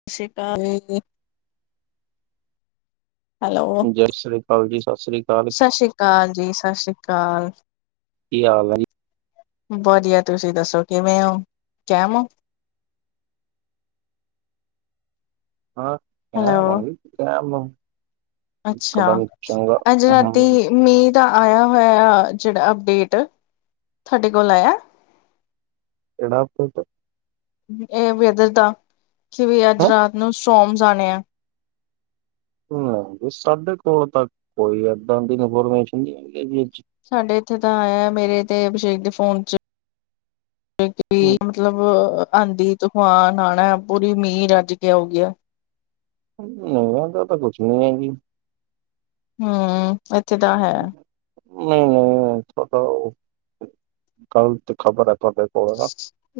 ਸਤਿ ਸ੍ਰੀ ਅਕਾਲ। ਹੈਲੋ, ਜੈ ਸ੍ਰੀ ਅਕਾਲ ਜੀ, ਸਤਿ ਸ੍ਰੀ ਅਕਾਲ, ਸਤਿ ਸ੍ਰੀ ਅਕਾਲ ਜੀ, ਸਤਿ ਸ੍ਰੀ ਅਕਾਲ। ਕੀ ਹਾਲ ਹੈ ਜੀ। ਵਧੀਆ ਤੁਸੀਂ ਦੱਸੋ ਕਿਵੇਂ ਹੋ ਕੈਮ ਹੋ? ਹਾਂ ਕੈਮ ਹੈਲੋ, ਆ ਬਈ ਕੈਮ ਆ। ਅੱਛਾ ਅੱਜ ਰਾਤੀ ਮੀਂਹ ਦਾ ਆਇਆ ਹੋਇਆ ਜਿਹੜਾ ਅਪਡੇਟ ਤੁਹਾਡੇ ਕੋਲ ਆਇਆ? ਕਿਹੜਾ ਭੂਤ? ਇਹ ਵੀ ਏਦਰ ਤਾਂ ਕਿ ਵੀ ਅੱਜ ਹੈਂ ਰਾਤ ਨੂੰ ਸਤਰੋਮਜ ਆਣੇ ਆ ਹਮ ਆ ਵੀ ਸਾਡੇ ਕੋਲ ਤਾਂ ਕੋਈ ਇਦਾਂ ਦੀ ਇਨਫੋਰਮੇਸ਼ਨ ਨਹੀਂ ਹੈਗੀ ਜੀ ਸਾਡੇ ਇੱਥੇ ਤਾਂ ਇਹ ਆ ਮੇਰੇ ਤੇ ਅਭਿਸ਼ੇਕ ਦੇ ਫੋਨ ਚ ਵੀ ਇਹ 'ਚ। ਮਤਲਬ। ਆਂਧੀ ਤਫਾਨ ਆਉਣਾ ਪੂਰੀ ਮੀਹ ਰੱਜ ਕੇ ਆਉਗੀ ਨਹੀਂ ਏਧਰ ਤਾਂ ਕੁਛ ਨੀ ਹੈਗੀ ਹਮ ਇੱਥੇ ਤਾਂ ਹੈ। ਨਹੀਂ ਨਹੀਂ ਤੁਹਾਡਾ ਉਹ ਗਲਤ ਖ਼ਬਰ ਹੈ ਤੁਹਾਡੇ ਕੋਲ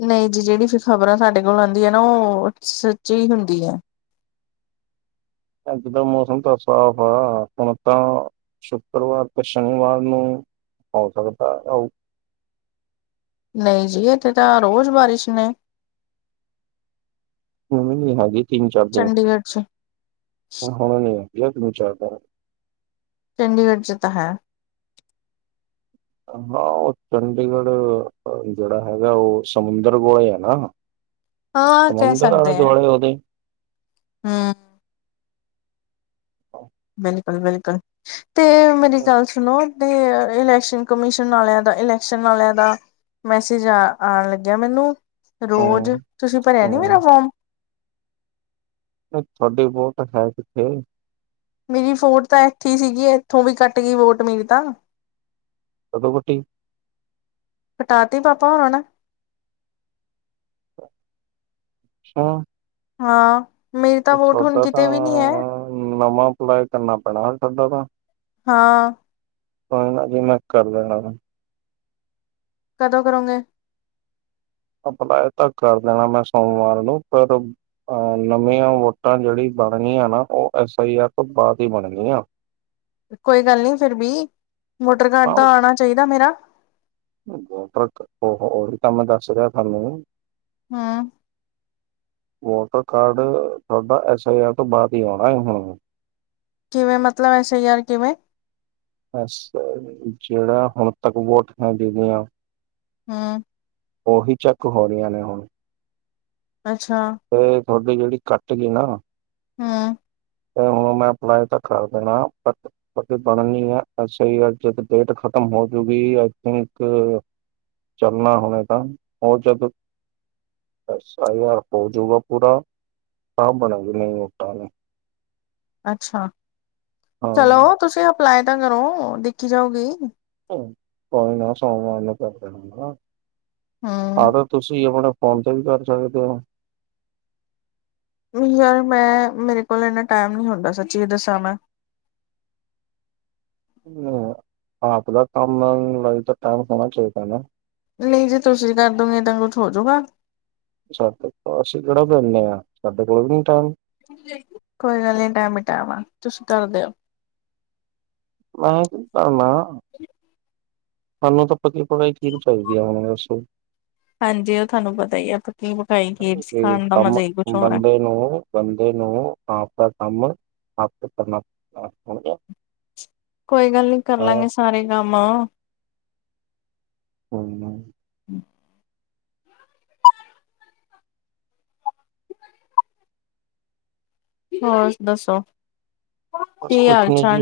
ਨਹੀਂ ਜੀ ਜਿਹੜੀ ਫਿਰ ਖ਼ਬਰਾਂ ਸਾਡੇ ਕੋਲ ਆਉਂਦੀਆਂ ਨਾ ਉਹ ਸੱਚੀ ਹੁੰਦੀ ਆ। ਅੱਜ ਦਾ ਮੌਸਮ ਤਾਂ ਸਾਫ਼ ਆ ਹੁਣ ਤਾਂ ਸ਼ੁੱਕਰਵਾਰ ਤੇ ਸ਼ਨੀਵਾਰ ਨੂੰ ਹੋ ਸਕਦਾ। ਨਹੀਂ ਜੀ ਇੱਥੇ ਤਾਂ ਰੋਜ਼ ਬਾਰਿਸ਼ ਨੇ ਹੁਣ ਨੀ ਹੈਗੀ ਤਿੰਨ ਚਾਰ ਦਿਨ ਚੰਡੀਗੜ੍ਹ ਚ ਹੁਣ ਹੋਣ ਨੀ ਲੱਗਿਆ ਤਿੰਨ ਚਾਰ ਦਿਨ ਚੰਡੀਗੜ੍ਹ ਚ ਤਾਂ ਹੈ। ਹਾਂ ਓ ਚੰਡੀਗੜ੍ਹ, ਜੇੜਾ ਹੈਗਾ ਉਹ ਸਮੁੰਦਰ ਕੋਲੇ ਐ ਨਾ। ਹਾਂ ਕਹਿ ਸਮੁੰਦਰ ਸਕਦੇ ਹੈ ਆਲੇ-ਦੁਆਲੇ ਉਹਦੇ। ਹਮ [inaudible] ਬਿਲਕੁਲ-ਬਿਲਕੁਲ, ਤੇ ਮੇਰੀ ਗੱਲ ਸੁਣੋ। ਤੇ ਇਲੈਕਸ਼ਨ ਕਮਿਸ਼ਨ ਵਾਲੇਆਂ ਦਾ ਇਲੈਕਸ਼ਨ ਵਾਲੇਆਂ ਦਾ ਮੈਸੇਜ ਆ ਆਣ ਲੱਗਿਆ ਮੈਨੂੰ, ਰੋਜ਼ ਹੂੰ ਤੁਸੀਂ ਭਰਿਆ ਨੀ ਹੂੰ ਮੇਰਾ ਫੋਮ? ਤੁਹਾਡੀ ਵੋਟ ਹੈ ਕਿੱਥੇ? ਮੇਰੀ ਵੋਟ ਤਾਂ ਇੱਥੇ ਸੀਗੀ ਇੱਥੋਂ ਵੀ ਕੱਟ ਗੀ ਵੋਟ ਮੇਰੀ ਤਾਂ। ਕਦੋਂ ਕੱਟੀ? ਕਟਾ ਤੀ ਪਾਪਾ ਹੋਣਾਂ ਨੇ। ਛਾ ਹਾਂ, ਮੇਰੀ ਤਾਂ ਵੋਟ ਹੁਣ ਤਾਂ ਕਿਤੇ ਵੀ ਨੀ ਹੈ। ਨਵਾਂ ਅਪਲਾਈ ਕਰਨਾ ਪੈਣਾ ਤੁਹਾਡਾ ਤਾਂ। ਹਾਂ। ਹ ਨਾ ਜਿ ਮੈਂ ਕਰ ਲੈਣਾ ਵਾ। ਕਦੋਂ ਕਰੋਗੇ? ਅਪਲਾਏ ਤਾਂ ਕਰ ਦੇਣਾ ਮੈਂ ਸੋਮਵਾਰ ਨੂੰ ਪਰ ਅ ਨਵੀਆਂ ਵੋਟਾਂ ਜੇੜੀ ਬਣਨੀਆ ਨਾ ਓ ਐਸ ਆਈ ਆਰ ਤੋਂ ਬਾਦ ਈ ਬਣਨੀਆ। ਕੋਈ ਗੱਲ ਨੀ ਫਿਰ ਵੀ, ਵੋਟਰ ਕਾਰਡ ਤਾਂ ਆਣਾ ਚਾਈਦਾ ਮੇਰਾ। ਵੋਟਰ ਉਹ ਉਹੀ ਤਾਂ ਮੈਂ ਦੱਸ ਰਿਹਾ ਥੋਨੂੰ। ਹਮ ਵੋਟਰ ਕਾਰਡ, ਥੋਡਾ ਐਸ ਆਈ ਆਰ ਤੋਂ ਬਾਦ ਈ ਆਉਣਾ ਏ ਹੁਣ। ਕਿਵੇਂ ਮਤਲਬ ਐਸ ਆਈ ਆਰ ਕਿਵੇਂ? ਐਸ, ਜੇੜਾ ਹੁਣ ਤੱਕ ਵੋਟ ਹੈਗੀ ਗੀ ਆ। ਹਮ ਉਹੀ ਚੈੱਕ ਹੋ ਰਈਆਂ ਨੇ ਹੁਣ। ਅੱਛਾ। ਤੇ ਥੋਡੀ ਜੇੜੀ ਕੱਟ ਗੀ ਨਾ। ਹਮ ਤੇ ਹੁਣ ਮੈਂ ਅਪਲਾਈ ਤਾਂ ਕਰ ਦੇਣਾ ਬਟ ਅਤੇ ਬਣਨੀ ਐ ਐਸ ਆਈ ਆਰ ਜਦ ਡੇਟ ਖਤਮ ਹੋ ਜੂਗੀ ਆਈ ਥਿੰਕ ਚਲਣਾ ਹੁਣੇ ਤਾਂ, ਓ ਜਦ ਐਸ ਆਈ ਆਰ ਹੋਜੂਗਾ ਪੂਰਾ, ਤਾਂ ਬਣੇਗੀ ਨਈ ਵੋਟਾਂ। ਅੱਛਾ, ਹਾਂ। ਚਲੋ ਤੁਸੀਂ ਅਪਲਾਏ ਤਾਂ ਕਰੋ ਦੇਖੀ ਜਾਊਗੀ। ਕੋਈ ਨਾ ਸੋਮਵਾਰ ਨੂੰ ਕਰ ਦਿੰਨੇ ਹੂੰ ਆਂ ਤੁਸੀਂ ਆਪਣੇ ਫੋਨ ਤੇ ਵੀ ਕਰ ਸਕਦੇ ਓ। ਯਾਰ ਮੈਂ, ਮੇਰੇ ਕੋਲ ਇੰਨਾ ਟਾਈਮ ਨੀ ਹੁੰਦਾ ਸੱਚੀ ਦੱਸਾਂ ਮੈਂ ਹਮ ਆਪ ਦਾ ਕੰਮ ਲਈ ਤਾਂ ਟਾਈਮ ਹੋਣਾ ਚਾਈਦਾ ਨਾ। ਨਈ ਜੇ ਤੁਸੀਂ ਕਰਦੋਗੇ ਤਾਂ ਕੁੱਛ ਹੋਜੂਗਾ। ਸਾਡੇ ਕੋ ਅਸੀਂ ਕੇੜਾ ਵੇਲੇ ਆਂ ਸਾਡੇ ਕੋਲ ਵੀ ਨੀ ਟਾਈਮ। ਕੋਈ ਗੱਲ ਨੀ ਟੈਮ ਈ ਟੈਮ ਆ, ਤੁਸੀਂ ਕਰ ਦਿਓ। ਮੈਂ ਤੇ ਨੀ ਭਰਨਾ। ਸਾਨੂੰ ਤਾਂ ਪੱਕੀ ਪਕਾਈ ਖੀਰ ਚਾਈਦੀ ਐ ਹੁਣ ਦੱਸੋ। ਹਾਂਜੀ ਉਹ ਤੁਹਾਨੂੰ ਪਤਾ ਹੀ ਆਪਾਂ ਪੱਕੀ ਪਕਾਈ ਖੀਰ ਖਾਣ ਦਾ ਕੰਮ ਮਜ਼ਾ ਹੀ ਕੁਛ ਹੋਰ ਹੈ ਬੰਦੇ ਨੂੰ ਬੰਦੇ ਨੂੰ ਆਪਦਾ ਕੰਮ ਆਪੇ ਕਰਨਾ ਹੈ, ਸਮਝੇ। ਕੋਈ ਗੱਲ ਨੀ ਕਰਲਾਂਗੇ ਸਾਰੇ ਕੰਮ ਆ। ਹੋ ਨਹੀਂ ਹੋਰ ਦੱਸੋ ਬਸ ਕੀ ਹਾਲ ਕੁਛ ਨੀ ਚਾਲ ਜੀ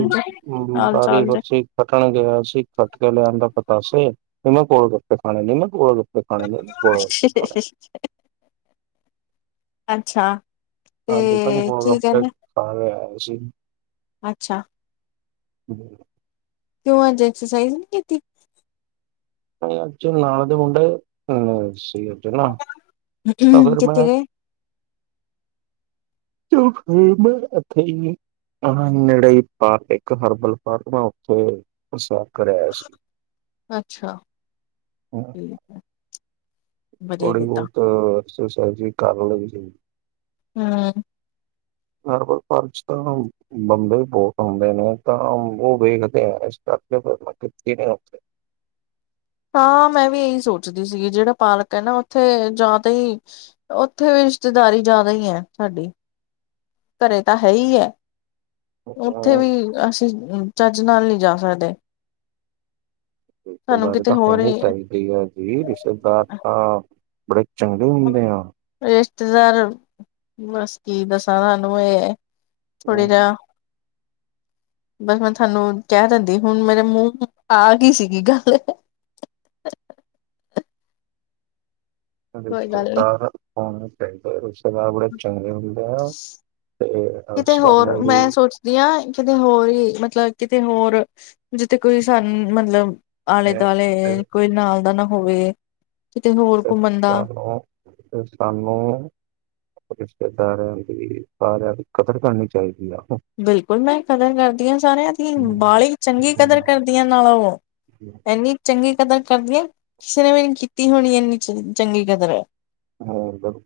ਹਾਲ ਬਾਰੀ ਚਾਲ ਜੀ। ਵਰਸ਼ੀ ਕੱਟਣ ਗਿਆ ਸੀ ਕੱਟ ਕੇ ਲਿਆਦਾ ਪਤਾਸੇ, ਵੀ ਮੈਂ ਕੋਲ ਗੱਪੇ ਖਾਣੇ ਨ ਮੈਂ ਕੋੋਲ ਗੱਪੇ। ਖਾਣੇ ਨਹੀਂ ਮੈਂ ਗੋਲ ਗੱਪੇ ਖਾਣੇ ਅੱਛਾ ਤੇ ਹਾਂਜੀ, ਜਦੰਨ ਗੋਲ ਕੀ ਗੱਪੇ ਕਹਿੰਦੇ ਖਾਣ ਲੀਆਏਸੀ ਅੱਛਾ ਹਮ ਕਿਉਂ ਅਜ ਐਕਸਰਸਾਈਜ਼ ਨਹੀਂ ਕੀਤੀ। ਨਹੀਂ ਆਜ ਨਾਲ ਦੇ ਮੁੰਡੇ ਸੀ ਉਦਰ ਨਾ। ਤਾਂ ਫਿਰ ਕਿੱਥੇ ਮੈਂ ਗਏ [inaudible] [unintelligible] ਆ ਨੇੜੇ ਹੀ ਪਾਰਕ ਇੱਕ ਹਰਬਲ ਪਾਰਕ ਮੈ ਉੱਥੇ, ਪੇਸ਼ਾਬ ਕਰਿਆਆ ਸੀ। ਅੱਛਾ ਠੀਕ ਹੈ ਵਧੀਆ ਥੋੜੀ ਕੀਤਾ ਬਹੁਤ ਐਕਸਰਸਾਈਜ਼ ਵਿ ਕਰ ਲੈਣ ਚਾਹਿਦੀ [unintelligible] ਹਰਬਲ ਪਾਰਕ ਵਿੱਚ ਤਾਂ ਹਾਉ। ਬੰਦਰ ਬਹੁਤ ਹੁੰਦੇ ਨੇ, ਤਾਂ ਉਹ ਵੇਖਦੇ ਆ ਇਸ ਕਰਕੇ ਮੈਂ ਕੀਤੀ ਨੇ ਉੱਥੇ ਹਾਂ, ਮੈਂ ਵੀ ਇਹੀ ਸੋਚਦੀ ਸੀਗੀ, ਜਿਹੜਾ ਪਾਰਕ ਹੈ ਨਾ ਉੱਥੇ ਜਾਦਾ ਹੀ ਉੱਥੇ ਵੀ ਰਿਸ਼ਤੇਦਾਰੀ ਜ਼ਿਆਦਾ ਹੀ ਹੈ ਸਾਡੀ ਘਰੇ ਤਾਂ ਹੈ ਹੀ ਹੈ। ਉੱਥੇ ਹਾਂ ਵੀ ਅਸੀਂ ਚੱਜ ਨਾਲ ਨਹੀਂ ਜਾ ਸਕਦੇ। ਇਸ ਸਾਨੂੰ ਬਾਰੇ ਕਿਤੇ ਤਾਂ ਹੋਰ ਹੋਣੀ ਹੀ ਚਾਹੀਦੀ। ਕਿ ਗਲ਼ ਜੀ ਰਿਸ਼ਤੇਦਾਰ ਤਾਂ ਬੜੇ ਚੰਗੇ ਹੁੰਦੇ ਆ। ਰਿਸ਼ਤੇਦਾਰ, ਬਸ ਕੀ ਦੱਸਾਂ ਤੁਹਾਨੂੰ ਇਹ। ਥੋੜ੍ਹੀ ਦਾ ਬਸ ਮੈਂ ਤੁਹਾਨੂੰ ਕਹਿ ਦਿੰਦੀ ਹੁਣ ਮੇਰੇ ਮੂੰਹ ਆ ਗਈ ਸੀਗੀ ਗੱਲ। ਕੋਈ ਗੱਲ ਨੀ ਰਿਸ਼ਤੇਦਾਰ ਹੋਣਾ ਚਾਹੀਂਦਾ ਰਿਸ਼ਤੇਦਾਰ ਬੜੇ। ਚੰਗੇ ਹੁੰਦੇ ਆ ਤੇ ਸਾਨੂੰ ਵੀ। ਵਧੀਆ ਕਿਤੇ ਹੋਰ ਹੀ ਮਤਲਬ, ਕਿਤੇ ਹੋਰ ਜਿੱਥੇ ਕੋਈ ਸਾਨੂੰ ਮਤਲਬ ਆਲੇ ਇਹ ਦੁਆਲੇ ਇਹ ਕੋਈ ਨਾਲ ਦਾ ਨਾਂ ਹੋਵੇਂ ਇਸ ਸਾਨੂੰ ਤੇ ਸਾਨੂੰ ਰਿਸ਼ਤੇਦਾਰਿਆਂ ਦੀ ਸਾਰਿਆਂ ਦੀ ਕਦਰ ਕਰਨੀ ਚਾਹੀਦੀ ਹੈਂ। ਬਿਲਕੁਲ ਮੈਂ ਕਦਰ ਕਰਦੀ ਹਾਂ ਸਾਰਿਆਂ ਦੀ ਹਮ, ਬਾਲੀ ਚੰਗੀ ਹਮ, ਕਦਰ ਹਮ, ਕਰਦੀ ਹ ਨਾਲੋਂ ਉਹ, ਐਨੀ, ਚੰਗੀ ਕਦਰ ਕਰਦੀਆਂ ਕਿਸੇ ਨੇ ਵੀੇਰੀ ਕੀਤੀ ਹੋਣੀ ਇੰਨੀ ਚੰਗੀ ਕਦਰ, ਹੈ ਇਧਰ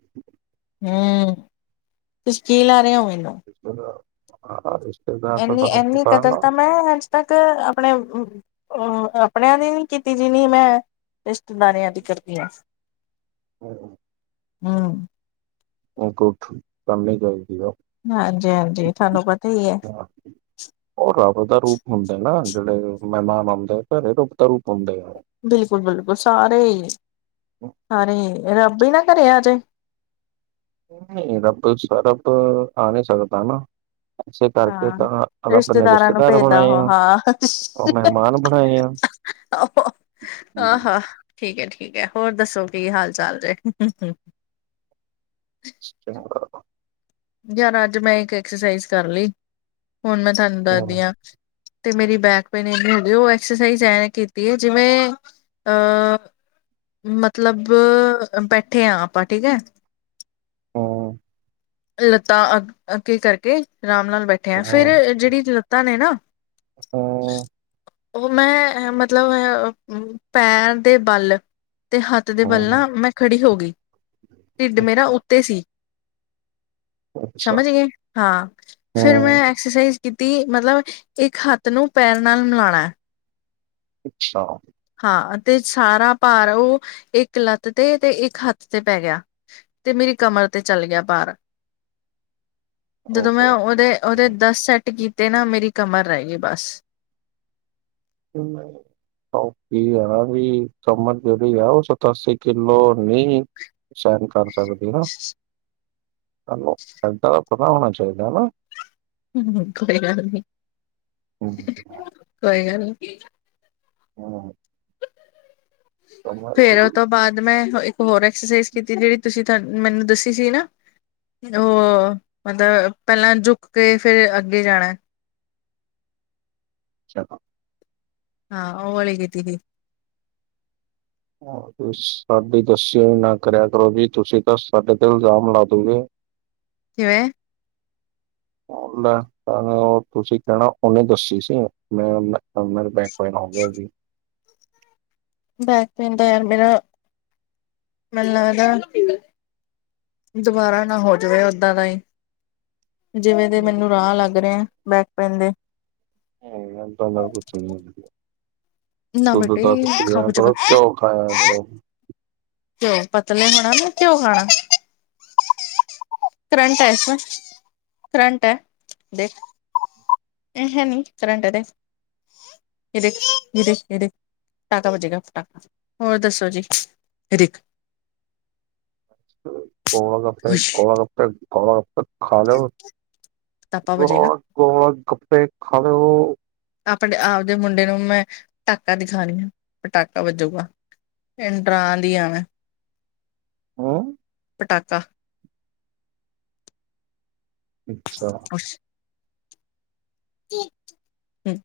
ਤੁਸੀ ਕੀ ਲਾ ਰਹੇ ਹੋ ਮੈਨੂੰ [unintelligible] ਇਨੀਂ ਤੁਹਾਨੂੰ ਇੰਨੀ ਪਤਾ ਕਦਰ ਨਾ ਤਾਂ ਮੈਂ ਅੱਜ ਤੱਕ ਆਪਣੇ। ਉਹ ਆਪਣਿਆਂ ਦੀ ਨੀ ਕੀਤੀ ਜਿਨੀ ਮੈਂ, ਰਿਸ਼ਤੇਦਾਰਿਆਂ ਦੀ ਕਰਦੀ ਹਾਂ। ਹੂੰ-ਹੂੰ। ਹੂੰ। ਉਹ ਕੋ ਉਠ ਕਰਨੇ ਜਾਈਦੀ ਆ। ਹਾਂਜੀ- ਹਾਂਜੀ, ਤੁਹਾਨੂੰ ਪਤਾ ਹੀ ਹੈ। ਹਾਂ, ਉਹ ਰੱਬ ਦਾ ਰੂਪ ਹੁੰਦੇ ਨਾ ਜਿਹੜੇ ਮਹਿਮਾਨ ਆਉਂਦੇ ਆ ਘਰੇ ਰੁੱਬ ਦਾ ਰੂਪ ਹੁੰਦੇ ਆ ਉਹ। ਬਿਲਕੁਲ- ਬਿਲਕੁਲ ਸਾਰੇ, ਸਾਰੇ ਰੱਬ ਹੀ ਨਾ ਘਰੇ ਆਜੇ। ਨਹੀਂ ਰੱਬ ਸ ਰੱਬ, ਆ ਨਹੀਂ ਸਕਦਾ ਨਾ। ਇਸੇ ਕਰਕੇ ਹਾਂ, ਤਾਂ ਰੱਬ ਨੇ ਰਿਸ਼ਤੇਦਾਰਾਂ ਨੂੰ ਰਿਸ਼ਤੇਦਾਰ ਭੇਜਦਾ ਬਣਾਏ ਉਹ ਆ ਹਾਂ। ਉਹ ਮਹਿਮਾਨ ਬਣਾਏ ਆ। ਆਹੋ, ਆਹ ਹੋ, ਹਾ-ਹਾ। ਠੀਕ ਹੈ- ਠੀਕ ਹੈ, ਹੋਰ ਦੱਸੋ ਕੀ ਹਾਲ ਚਾਲ ਜੇ? ਅਛ ਯਾਰ ਅੱਜ ਮੈਂ ਇੱਕ ਐਕਸਰਸਾਈਜ਼ ਕਰ ਲਈ, ਹੁਣ ਮੈਂ ਤੁਹਾਨੂੰ ਦੱਸਦੀ ਹਾਂ। ਤੇ ਮੇਰੀ ਬੈਕਪੇਨ ਇੰਨੀ ਹੋ ਗਈ ਉਹ ਐਕਸਰਸਾਈਜ਼ ਐ ਕੀਤੀ ਹੈ ਜਿਵੇਂ ਅਹ, ਮਤਲਬ ਬੈਠੇ ਹਾਂ ਆਪਾਂ ਠੀਕ ਹੈ। ਲੱਤਾ ਅ ਅੱਗੇ ਕਰਕੇ ਆਰਾਮ ਨਾਲ ਬੈਠੇ ਆ, ਫੇਰ ਜਿਹੜੀ ਲੱਤਾ ਨੇ ਨਾ। ਹੂੰ। ਉਹ ਮੈਂ ਏਹ ਮਤਲਬ ਮੈ ਪੈਰ ਦੇ ਬੱਲ। ਤੇ ਹੱਥ ਦੇ ਵੱਲ ਨਾ ਮੈਂ ਖੜੀ ਹੋ ਗਈ, ਢਿੱਡ ਮੇਰਾ ਉੱਤੇ ਸੀ। ਅੱਛਾ ਸਮਝ ਗਏ? ਹਾਂ, ਫੇਰ ਮੈਂ ਹੂੰ ਐਕਸਰਸਾਈਜ਼ ਕਿ ਕੀਤੀ, ਮਤਲਬ ਇੱਕ ਹੱਥ ਨੂੰ ਪੈਰ ਨਾਲ ਮਿਲਾਉਣਾ ਏ। ਅੱਛਾ। ਹਾਂ ਅਤੇ ਸਾਰਾ ਭਾਰ ਉਹ, ਇੱਕ ਲੱਤ ਤੇ, ਤੇ ਇੱਕ ਹੱਥ ਤੇ ਪੈ ਗਿਆ। ਤੇ ਮੇਰੀ ਕਮਰ ਤੇ ਚੱਲ ਗਿਆ ਪਾਰ। ਜਦੋਂ ਮੈਂ ਓਹੋ ਉਹਦੇ ਓਦੇ, ਦੱਸ ਸੈੱਟ ਕੀਤੇ ਨਾ ਮੇਰੀ ਕਮਰ ਰਹਿ ਗਈ ਬਸ। ਹੂੰ ਇਹ ਕੀ ਹੈ ਵੀ, ਕੰਮਰ ਜੇਰੀ ਹੈ ਉਹ ਸਤਾਸੀ ਕਿਲੋ ਨੀ ਸਹਿਨ ਕਰ ਸਕਦੀ ਨਾ, ਸਾਨੂੰ ਏਦਾਂ ਪਤਾ ਹੋਣਾ ਚਾਹੀਦਾ ਨਾ। ਹੂੰ ਕੋਈ ਗੱਲ ਨੀ, ਕੋਈ ਗੱਲ ਨੀ। ਹੂੰ। ਫੇਰ ਉਹ ਤੋਂ ਬਾਅਦ ਮੈਂ ਇੱਕ ਹੋਰ ਐਕਸਰਸਾਈਜ਼ ਕੀਤੀ ਜਿਹੜੀ ਤੁਸੀਂ, ਮੈਨੂੰ ਦੱਸੀ ਸੀ ਨਾ। ਉਹ, ਮਤਲਬ ਪਹਿਲਾਂ ਜੁੱਕ ਕੇ ਫੇਰ ਅੱਗੇ ਜਾਣਾ। ਚੱਲੇ। ਹਾਂ, ਉਹ ਵਾਲੀ ਕੀਤੀ ਤੀ। ਸਾਡੀ ਦਸੀਿਓ ਨਾ ਕਰਿਆ ਕਰੋ ਜੀ, ਤੁਸੀਂ ਤਾਂ ਸਾਡੇ ਤੇ ਇਲਜ਼ਾਮ ਲਾ ਦੋਗੇ। ਕਿਵੇਂ? ਉਹ ਤੁਸੀਂ ਕਹਿਣਾ, ਉਹਨੇ ਦੱਸੀ ਸੀ ਮੈਂ ਮੇਰੇ ਭੈਣ। ਕੋ ਹੇ ਜੇ ਗੀ। ਬੈਕ ਪੇਨ ਤੇ ਮੇਰਾ, ਮੈਨੂੰ ਲੱਦਾ। ਦੁਬਾਰਾ ਨਾ ਹੋ ਜਾਵੇ ਓਦਾਂ ਦਾ ਹੀ, ਜਿਵੇਂ ਦੇ ਮੈਨੂੰ ਰਾਹ ਲੱਗ ਰਿ ਪੈਂਦੇ। ਹ। [unintelligible] ਨਾ ਬੇਟੇ ਖਾ ਖਾਇਆ ਪੁਚਕਾ ਕਰੋ। ਘਿਉ ਪਤਲੇ ਹੋਣਾ ਨਾ, ਘਿਉਂ ਖਾਣਾ। ਕਰੰਟ ਹੈ ਇੱਥੇ, ਕਰੰਟ ਹੈ, ਦੇਖ। ਅ ਹੈ ਨੀ, ਕਰੰਰਟ ਦੇ। ਇਹ ਦੇਖ, ਇਹ ਦੇਖ, ਇਹ ਦੇਖ ਪਟਾਕਾ ਵੱਜੇਗਾ, ਪਟਾਕਾ, ਹੋਰ ਦੱਸੋ ਜੀ? ਇਹ ਦੇਖ ਗੋਲਗੱਪੇ, ਗੋਲਗੱਪੇ, ਗੋਲਗੱਪੇ। ਖਾ ਲਓ, ਪਤਾਪਾ ਵਜੇਗਾ ਗੋਲ, ਗੋਲ, ਗੱਪੇ, ਖਾ ਲਓ। ਆਪਣੇ ਆਪਦੇ ਮੁੰਡੇ ਨੂੰ ਮੈਂ ਪਟਾਕਾ ਦਿਖਾਣੀ ਹ, ਪਟਾਕਾ ਵੱਜੂਗਾ। ਇਡਰਾਂ ਦੀਆਂ ਨੇ ਮੈੰ ਹਮ। ਪਟਾਕਾ। ਅੱਛਾ। ਖੁਸ਼। ਹਮ,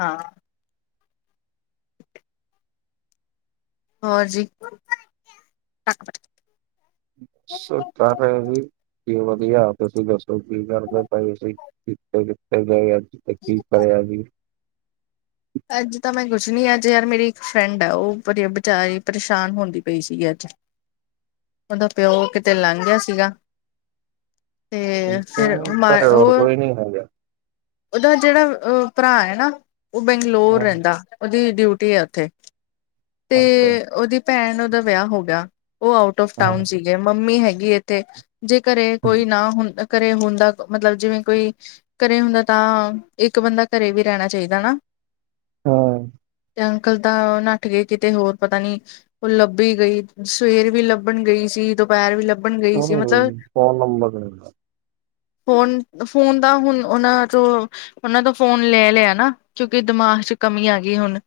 ਹਾਂ। ਹੋਰ ਜੀ। ਸੁਤਾ ਹੈ ਜੀ, ਵੀ ਵਧੀਆ। ਤੁਸੀਂ ਦੱਸੋ ਕੀ ਕਰਦੇ ਪਏ ਸੀ, ਕਿੱਥੇ- ਕਿੱਥੇ ਗਏ ਅੱਜ, ਆ ਕੀ ਕਰਿਆ ਜੀ। ਅੱਜ ਤਾਂ ਮੈਂ ਕੁਛ ਨੀ, ਅੱਜ ਯਾਰ ਮੇਰੀ ਇੱਕ ਫਰੈਂਡ ਆ, ਉਹ ਵਿਚਾਰੀ ਪਰੇਸ਼ਾਨ ਹੁੰਦੀ ਪਈ ਸੀਗੀ ਅੱਜ। ਉਹਦਾ ਪਿਓ ਕਿਤੇ ਲੰਘ ਗਿਆ ਸੀਗਾ। ਤੇ ਅੱਛਾ, ਫਿਰ ਘਰੇ ਹੋਰ ਕੋਈ ਨੀ ਹੈਗਾ। ਓਹਦਾ ਜਿਹੜਾ ਭਰਾ ਹੈ ਨਾ, ਉਹ ਬੰਗਲੋਰ ਰਹਿੰਦਾ, ਓਹਦੀ ਡਿਊਟੀ ਆ ਉੱਥੇ। ਤੇ, ਉਹਦੀ ਭੈਣ ਉਹਦਾ ਵਿਆਹ ਹੋ ਗਿਆ, ਉਹ ਆਊਟ ਆਫ ਟਾਊਨ ਅੱਛਾ। ਸੀ। ਮੰਮੀ ਹੈਗੀ ਇੱਥੇ, ਜੇ ਘਰੇ ਕੋਈ ਨਾ ਹੁੰ ਘਰੇ ਹੁੰਦਾ ਮਤਲਬ ਜਿਵੇਂ ਕੋਈ। ਘਰੇ ਹੁੰਦਾ ਤਾਂ, ਇੱਕ ਬੰਦਾ ਘਰੇ ਵੀ ਰਹਿਣਾ ਚਾਹੀਦਾ ਨਾ। ਹਾਂ। ਅੰਕਲ ਦਾ ਨਾ। ਉੱਠ ਕੇ ਕਿਤੇ ਹੋਰ ਪਤਾ ਨੀ, ਉਹ ਲੱਭੀ ਗਈ, ਸਵੇਰ ਵੀ ਲੱਭਣ ਗਈ ਸੀ। ਪੈਰ ਵੀ ਲੱਭਣ ਗਈ ਸੀ ਮਤਲਬ। ਫੋਨ ਨੰਬਰ ਫੋਨ, ਫੋਨ ਦਾ ਹੁਣ ਉਹਨਾਂ 'ਚੋ। ਉਹਨਾਂ ਤੋਂ ਫੋਨ ਲੈ ਲਿਆ ਨਾ, ਕਿਉਂਕਿ ਦਿਮਾਗ 'ਚ ਕਮੀ ਆ ਗਈ ਹੁਣ,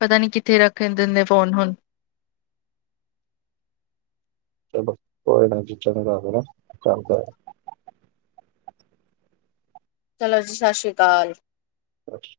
ਪਤਾ ਨੀ ਕਿੱਥੇ ਰੱਖ। ਕਹਿੰ ਦਿੰਦੇ ਫੋਨ ਹੁਣ। ਚਲੋ ਕੋਈ ਨਾ ਜੀ ਚ ਨੂੰ ਕਰ ਚੱਲ ਕਰ। ਚਲੋ ਜੀ ਸਤਿ ਸ਼੍ਰੀ ਅਕਾਲ। ਅੱਛਾ।